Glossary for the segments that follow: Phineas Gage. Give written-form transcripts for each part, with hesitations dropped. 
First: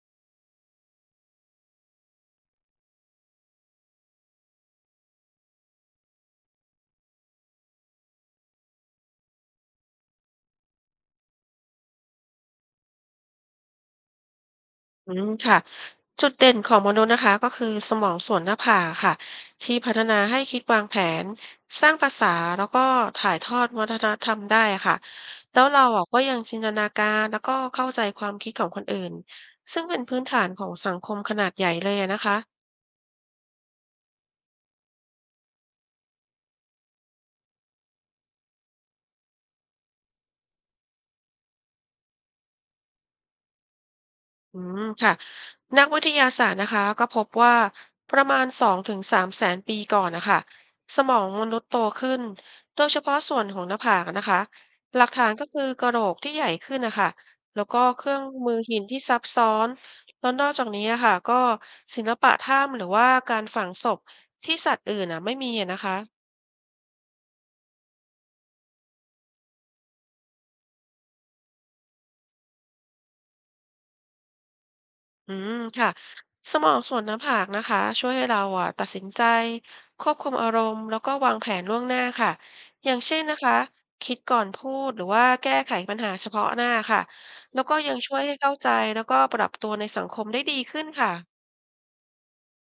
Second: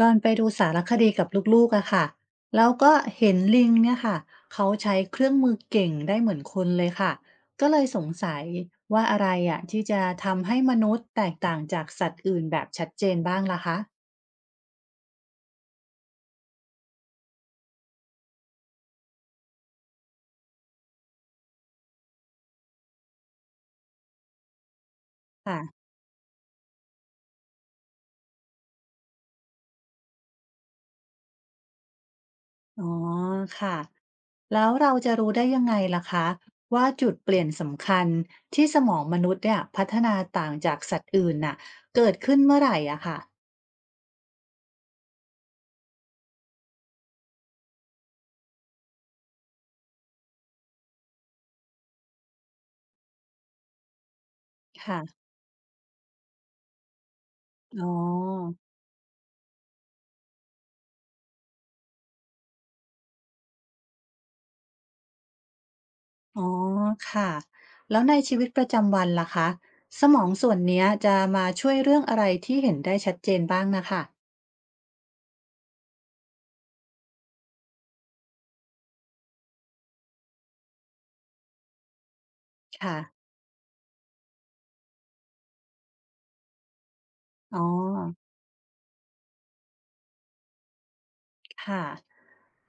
ตอนไปดูสารคดีกับลูกๆอะค่ะแล้วก็เห็นลิงเนี่ยค่ะเขาใช้เครื่องมือเก่งได้เหมือนคนเลยค่ะ ก็เลยสงสัยว่าอะไรอะที่จะทำให้มนุษย์แตกต่างจากสัตว์อื่นแบบชัดเจนบ้างล่ะคะอืมค่ะจุดเด่นของมนุษย์นะคะก็คือสมองส่วนหน้าผากค่ะที่พัฒนาให้คิดวางแผนสร้างภาษาแล้วก็ถ่ายทอดวัฒนธรรมได้ค่ะแล้ค่ะวเราอ่ะก็ยังจินตนาการแล้วก็เข้าใจความคิดของคนอื่นซึ่งเป็นพื้นฐานของสังคมขนาดใหญ่เลยอะนะคะ อ๋อค่ะแล้วเราจะรู้ได้ยังไงล่ะคะว่าจุดเปลี่ยนสำคัญที่สมองมนุษย์เนี่ยพัฒนาต่างจากสัตว์อื่นน่ะเกิดขึ้นเมื่อไหร่อะค่ะอืมค่ะนักวิทยาศาสตร์นะคะก็พบว่าประมาณ200,000 ถึง 300,000ปีก่อนนะคะสมองมนุษย์โตขึ้นโดยเฉพาะส่วนของหน้าผากนะคะหค่ะลักฐานก็คือกระโหลกที่ใหญ่ขึ้นนะคะแล้วก็อ๋อ เครื่องมือหินที่ซับซ้อนแล้วนอกจากนี้อะค่ะก็ศิลปะถ้ำหรือว่าการฝังศพที่สัตว์อื่นอ่ะไม่มีอะนะคะ อ๋อค่ะแล้วในชีวิตประจำวันล่ะคะสมองส่วนเนี้ยจะมาช่วยเรื่องอะไรที่เห็นได้ชัดเจนบ้างนะค่ะอืมค่ะสมองส่วนหน้าผากนะคะช่วยให้เราอ่ะตัดสินใจควบคุมอารมณ์แล้วก็วางแผนล่วงหน้าค่ะอย่างเช่ค่ะนนะคะคิดก่อนพูดหรือว่าแก้ไขปัญหาเฉพาะหน้าค่ะอ๋แล้อวก็ยังช่วยให้เข้าใจแล้วก็ปรับตัวในสังคมได้ดีขึ้นค่ะ ค่ะ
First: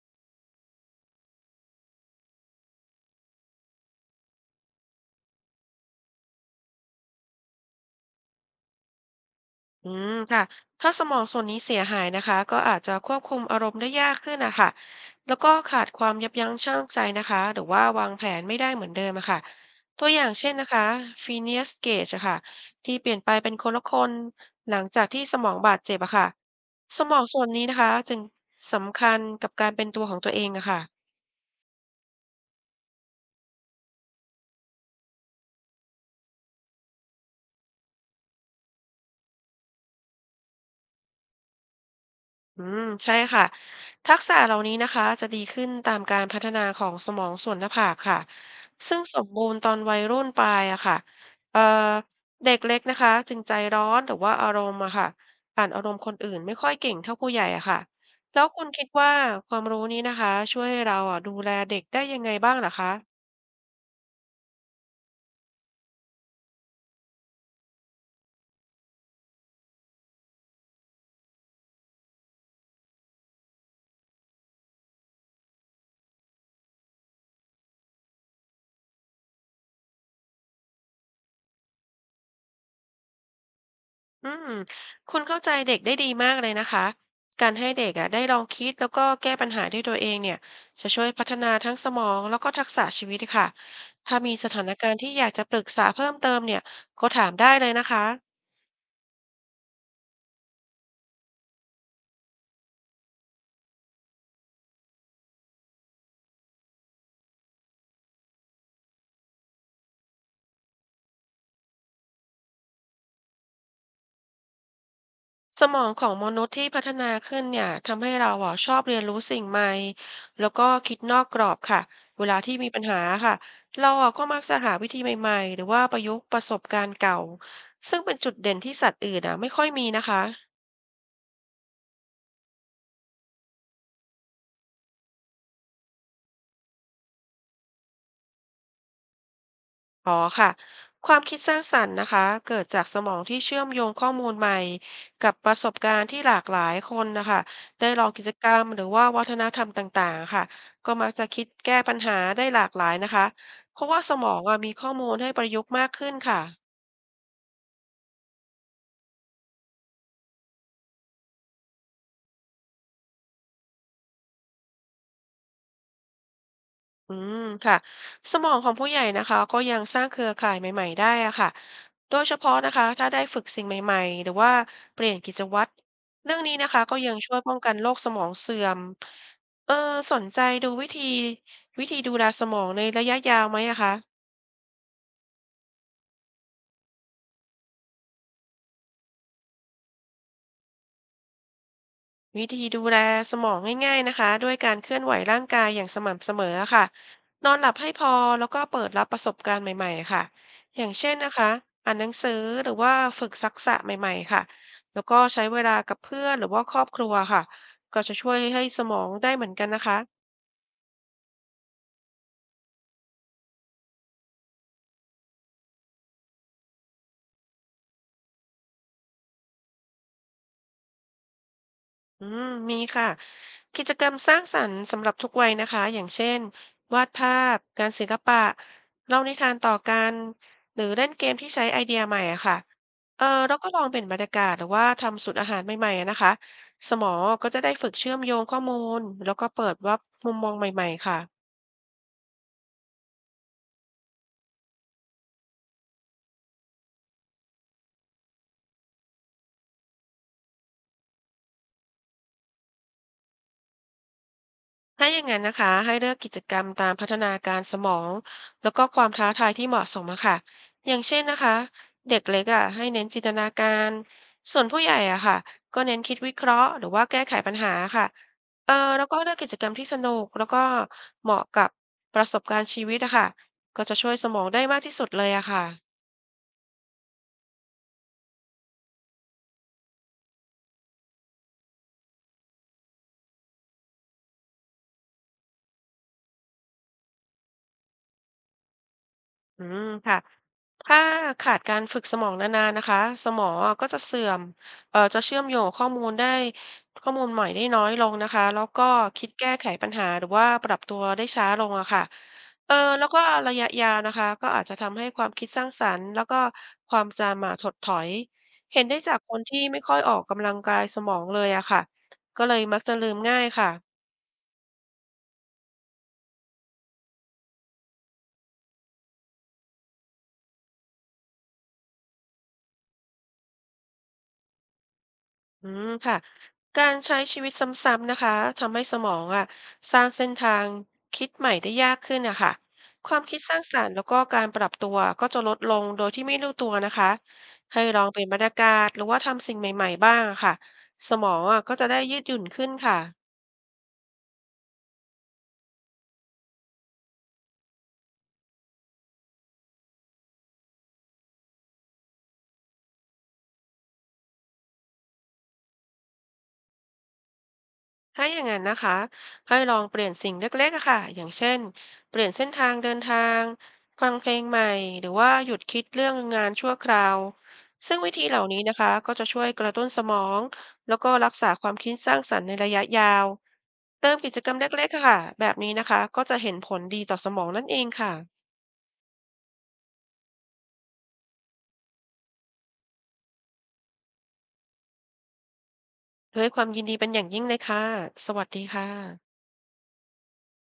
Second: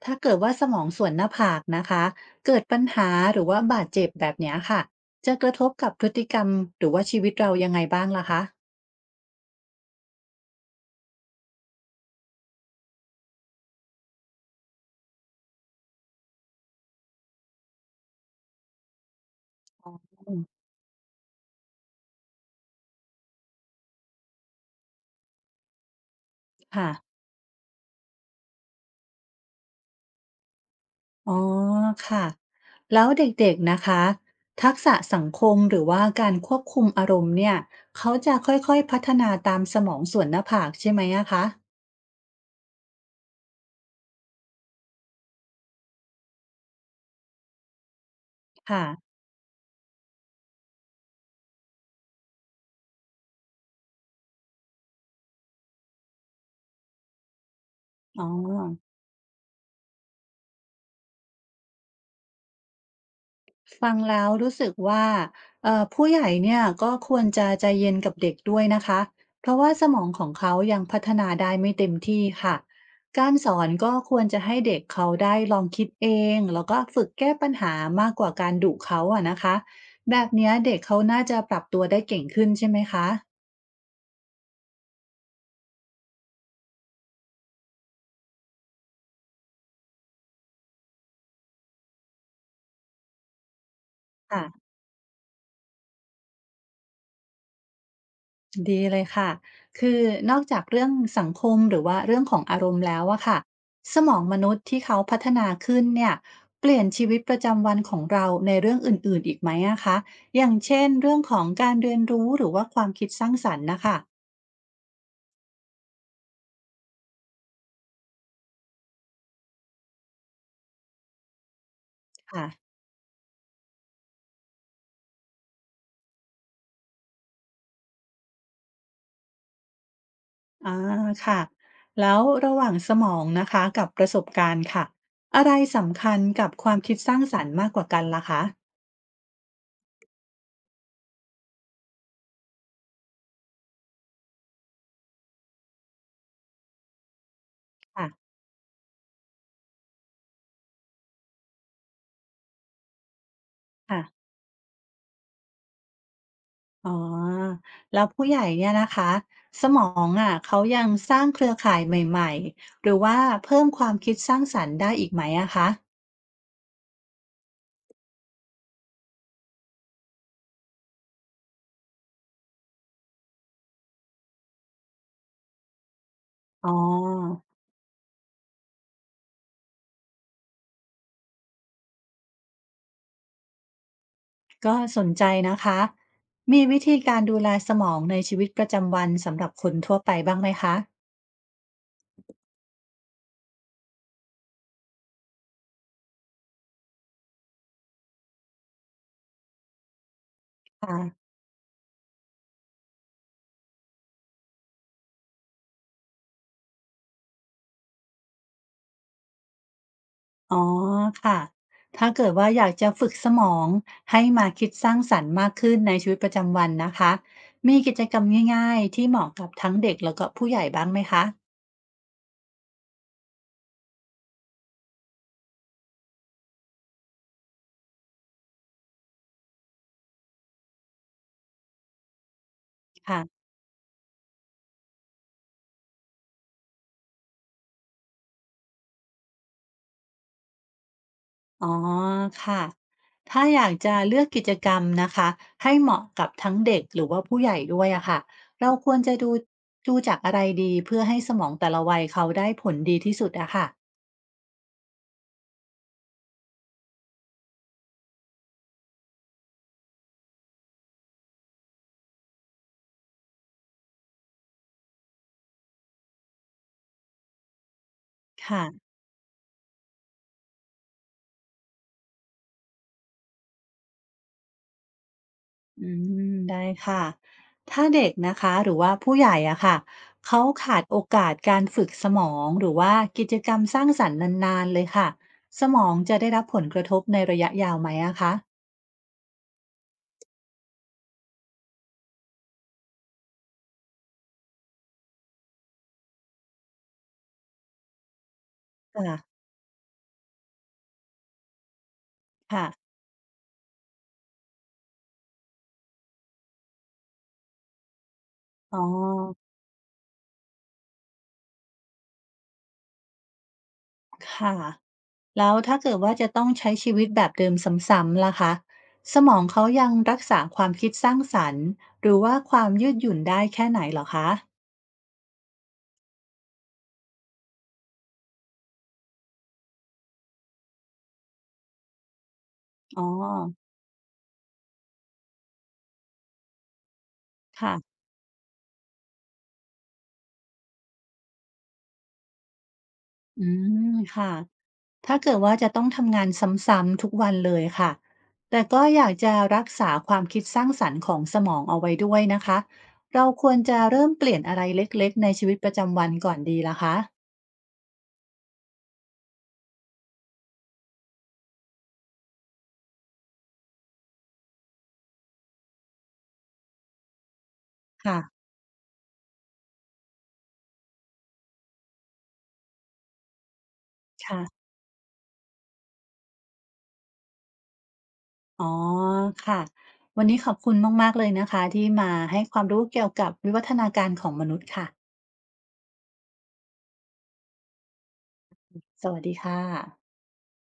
ถ้าเกิดว่าสมองส่วนหน้าผากนะคะเกิดปัญหาหรือว่าบาดเจ็บแบบเนี้ยค่ะจะกระทบกับพฤติกรรมหรือว่าชีวิตเรายังไงบ้างล่ะคะอืมค่ะถ้าสมองส่วนนี้เสียหายนะคะก็อาจจะควบคุมอารมณ์ได้ยากขึ้นนะคะแล้วก็ขาดความยับยั้งชั่งใจนะคะหรือว่าวางแผนไม่ได้เหมือนเดิมอะค่ะตัวอย่างอืมเช่นนะคะฟีเนียสเกจอะค่ะที่เปลี่ยนไปเป็นคนละคนหลังจากที่สมองบาดเจ็บอะค่ะค่ะ สมองส่วนนี้นะคะจึงสำคัญกับการเป็นตัวของตัวเองอะค่ะ อ๋อค่ะแล้วเด็กๆนะคะทักษะสังคมหรือว่าการควบคุมอารมณ์เนี่ยเขาจะค่อยๆพัฒนาตามสมองส่วนหน้าผากใช่ไหมอะคะอืมใช่ค่ะทักษะเหล่านี้นะคะจะดีขึ้นตามการพัฒนาของสมองส่วนหน้าผากค่ะซึ่งค่ะสมบูรณ์ตอนวัยรุ่นปลายอะค่ะเอ่อเด็กเล็กนะคะจึงใจร้อนหรือว่าอารมณ์อะค่ะอ่านอารมณ์คนอื่นไม่ค่อยเก่งเท่าผู้ใหญ่อะค่ะอ๋อ แล้วคุณคิดว่าความรู้นี้นะคะช่วยให้เราอะดูแลเด็กได้ยังไงบ้างเหรอคะ ฟังแล้วรู้สึกว่าผู้ใหญ่เนี่ยก็ควรจะใจเย็นกับเด็กด้วยนะคะเพราะว่าสมองของเขายังพัฒนาได้ไม่เต็มที่ค่ะการสอนก็ควรจะให้เด็กเขาได้ลองคิดเองแล้วก็ฝึกแก้ปัญหามากกว่าการดุเขาอะนะคะแบบเนี้ยเด็กเขาน่าจะปรับตัวได้เก่งขึ้นใช่ไหมคะอืมคุณเข้าใจเด็กได้ดีมากเลยนะคะ การให้เด็กอ่ะได้ลองคิดแล้วก็แก้ปัญหาด้วยตัวเองเนี่ยจะช่วยพัฒนาทั้งสมองแล้วก็ทักษะชีวิตค่ะถ้ามีสถาค่ะ นการณ์ที่อยากจะปรึกษาเพิ่มเติมเนี่ยก็ถามได้เลยนะคะ ดีเลยค่ะคือนอกจากเรื่องสังคมหรือว่าเรื่องของอารมณ์แล้วอะค่ะสมองมนุษย์ที่เขาพัฒนาขึ้นเนี่ยเปลี่ยนชีวิตประจำวันของเราในเรื่องอื่นๆอีกไหมอะคะ อย่างเช่นเรื่องของการเรียนรู้หรือว่าความคิดสร้างสรรค์นะคะสมองของมนุษย์ที่พัฒนาขึ้นเนี่ยทำให้เราอ่ะชอบเรียนรู้สิ่งใหม่แล้วก็คิดนอกกรอบค่ะเวลาค่ะที่มีปัญหาค่ะเราอ่ะก็มักจะหาวิธีใหม่ๆหรือว่าประยุกต์ประสบการณ์เก่าซึ่งเป็นจุดเด่นที่สัตว์อื่นอ่ะไม่ค่อยมีนะคะ อาค่ะแล้วระหว่างสมองนะคะกับประสบการณ์ค่ะอะไรสำคัญกับความคิดสร้างสรรค์มากกว่ากันล่ะคอ๋อค่ะความคิดสร้างสรรค์นะคะเกิดจากสมองที่เชื่อมโยงข้อมูลใหม่กับประสบการณ์ที่หลากหลายคนนะคะได้ละองกิจกรรมหรือว่าวัฒนธรรมต่างๆค่ะก็มักจะคิดแก้ปัญหาได้หลากหลายนะคะเพราะว่าค่ะ สมองอะมีข้อมูลให้ประยุกต์มากขึ้นค่ะอ๋อแล้วผู้ใหญ่เนี่ยนะคะสมองอะเขายังสร้างเครือข่ายใหม่ๆหรือว่าเพิ่มความคิดสร้างสรรค์ได้อีกไหมอะคะอืมค่ะสมองของผู้ใหญ่นะคะก็ยังสร้างเครือข่ายใหม่ๆได้อะค่ะ โดยเฉพาะนะคะถ้าได้ฝึกสิ่งใหม่ๆหรือว่าเปลี่ยนกิจวัตรเรื่องนี้อ๋นะคะก็ยังช่วยอป้องกันโรคสมองเสื่อมเออสนใจดูวิธีดูแลสมองในระยะยาวไหมอะคะ ก็สนใจนะคะมีวิธีการดูแลสมองในชีวิตประจำวันสำหรับคนทั่วไปบ้างไหมคะวิธีดูแลสมองง่ายๆนะคะด้วยการเคลื่อนไหวร่างกายอย่างสม่ำเสมอค่ะนอนหลับให้พอแล้วก็เปิดรับประสบการณ์ใหม่ๆค่ะอย่างค่ะเช่นนะคะอ่านหนังสือหรือว่าฝึกทักษะใหม่ๆค่ะแล้วก็ใช้เวลากับเพื่อนหรือว่าครอบครัวค่ะก็จะช่วยให้สมองได้เหมือนกันนะคะ อ๋อค่ะถ้าเกิดว่าอยากจะฝึกสมองให้มาคิดสร้างสรรค์มากขึ้นในชีวิตประจำวันนะคะมีกิจกรรมง่ายๆที่เหมาะกับทั้งเด็กแล้วก็ผู้ใหญ่บ้างไหมคะอืมมีค่ะกิจกรรมสร้างสรรค์สำหรับทุกวัยนะคะอย่างเช่นวาดภาพงานศิลปะเล่านิทานต่อกันหรือเล่นเกมที่ใช้ไอเดียใหม่อะค่ะเออค่ะ แล้วก็ลองเปลี่ยนบรรยากาศหรือว่าทำสูตรอาหารใหม่ๆอะนะคะสมองก็จะได้ฝึกเชื่อมโยงข้อมูลแล้วก็เปิดรับมุมมองใหม่ๆค่ะ อ๋อค่ะ ถ้าอยากจะเลือกกิจกรรมนะคะให้เหมาะกับทั้งเด็กหรือว่าผู้ใหญ่ด้วยอะค่ะเราควรจะดูจากอะไรดีเพื่อให้สมองแต่ละวัยเขาได้ผลดีที่สุดอะค่ะถ้าอย่างนั้นนะคะให้เลือกกิจกรรมตามพัฒนาการสมองแล้วก็ความท้าทายที่เหมาะสมอะค่ะอย่างเช่นนะคะเด็กเล็กอะให้เน้นจินตนาการส่วนผู้ใหญ่อะค่ะก็เน้นคิดวิเคราะห์หรือว่าแก้ไขปัญหาค่ะค่ะเออแล้วก็เลือกกิจกรรมที่สนุกแล้วก็เหมาะกับประสบการณ์ชีวิตอะค่ะก็จะช่วยสมองได้มากที่สุดเลยอะค่ะ อืมได้ค่ะ ถ้าเด็กนะคะหรือว่าผู้ใหญ่อะค่ะเขาขาดโอกาสการฝึกสมองหรือว่ากิจกรรมสร้างสรรค์นานๆเลยค่ะสมองจะได้รับผลกระทบในระยะยาวไหมอะคะอืมค่ะถ้าขาดการฝึกสมองนานๆนะคะสมองอะก็จะเสื่อมจะเชื่อมโยงข้อมูลได้ข้อมูลใหม่ได้น้อยลงนะคะแล้วก็ค่ะคิดแก้ไขปัญหาหรือว่าปรับตัวได้ช้าลงอะค่ะค่ะเออแล้วก็ระยะยาวนะคะก็อาจจะทำให้ความคิดสร้างสรรค์แล้วก็ความจำมาถดถอย อ๋อ เห็นได้จากคนที่ไม่ค่อยออกกำลังกายสมองเลยอะค่ะก็เลยมักจะลืมง่ายค่ะ ค่ะ แล้วถ้าเกิดว่าจะต้องใช้ชีวิตแบบเดิมซ้ำๆล่ะคะสมองเขายังรักษาความคิดสร้างสรรค์หรือว่าความยืดหยุ่นได้แค่ไหนเหรอคะอืมค่ะการใช้ชีวิตซ้ำๆนะคะทำให้สมองอ่ะสร้างเส้นทางคิดใหม่ได้ยากขึ้นนะคะอ๋อความคิดสร้างสรรค์แล้วก็การปรับตัวก็จะลดลงโดยที่ไม่รู้ตัวนะคะค่ะให้ลองเปลี่ยนบรรยากาศหรือว่าทำสิ่งใหม่ๆบ้างอะค่ะสมองอ่ะก็จะได้ยืดหยุ่นขึ้นค่ะ อืมค่ะถ้าเกิดว่าจะต้องทำงานซ้ำๆทุกวันเลยค่ะแต่ก็อยากจะรักษาความคิดสร้างสรรค์ของสมองเอาไว้ด้วยนะคะเราควรจะเริ่มเปลี่ยนอะไรเล็กๆในชีวิตประจำวันก่อนดีล่ะคะถ้าอย่างนั้นนะคะให้ลองเปลี่ยนสิ่งเล็กๆอะค่ะอย่างเช่นเปลี่ยนเส้นทางเดินทางฟังเพลงใหม่หรือว่าหยุดคิดเรื่องงานชั่วคราวซึ่งวิค่ะธีเหล่านี้นะคะก็จะช่วยกระตุ้นสมองแล้วก็รักษาความคิดสร้างสรรค์ในระยะยาวเติมกิจกรรมค่ะ เล็กๆอะค่ะแบบนี้นะคะก็จะเห็นผลดีต่อสมองนั่นเองค่ะอ๋อค่ะวันนี้ขอบคุณมากๆเลยนะคะที่มาให้ความรู้เกี่ยวกับวิวัฒนาการของมนุษย์ค่ะด้วยความยินดีเป็นอย่างยิ่งเลยค่ะสวัสดีค่ะสวัสดีค่ะ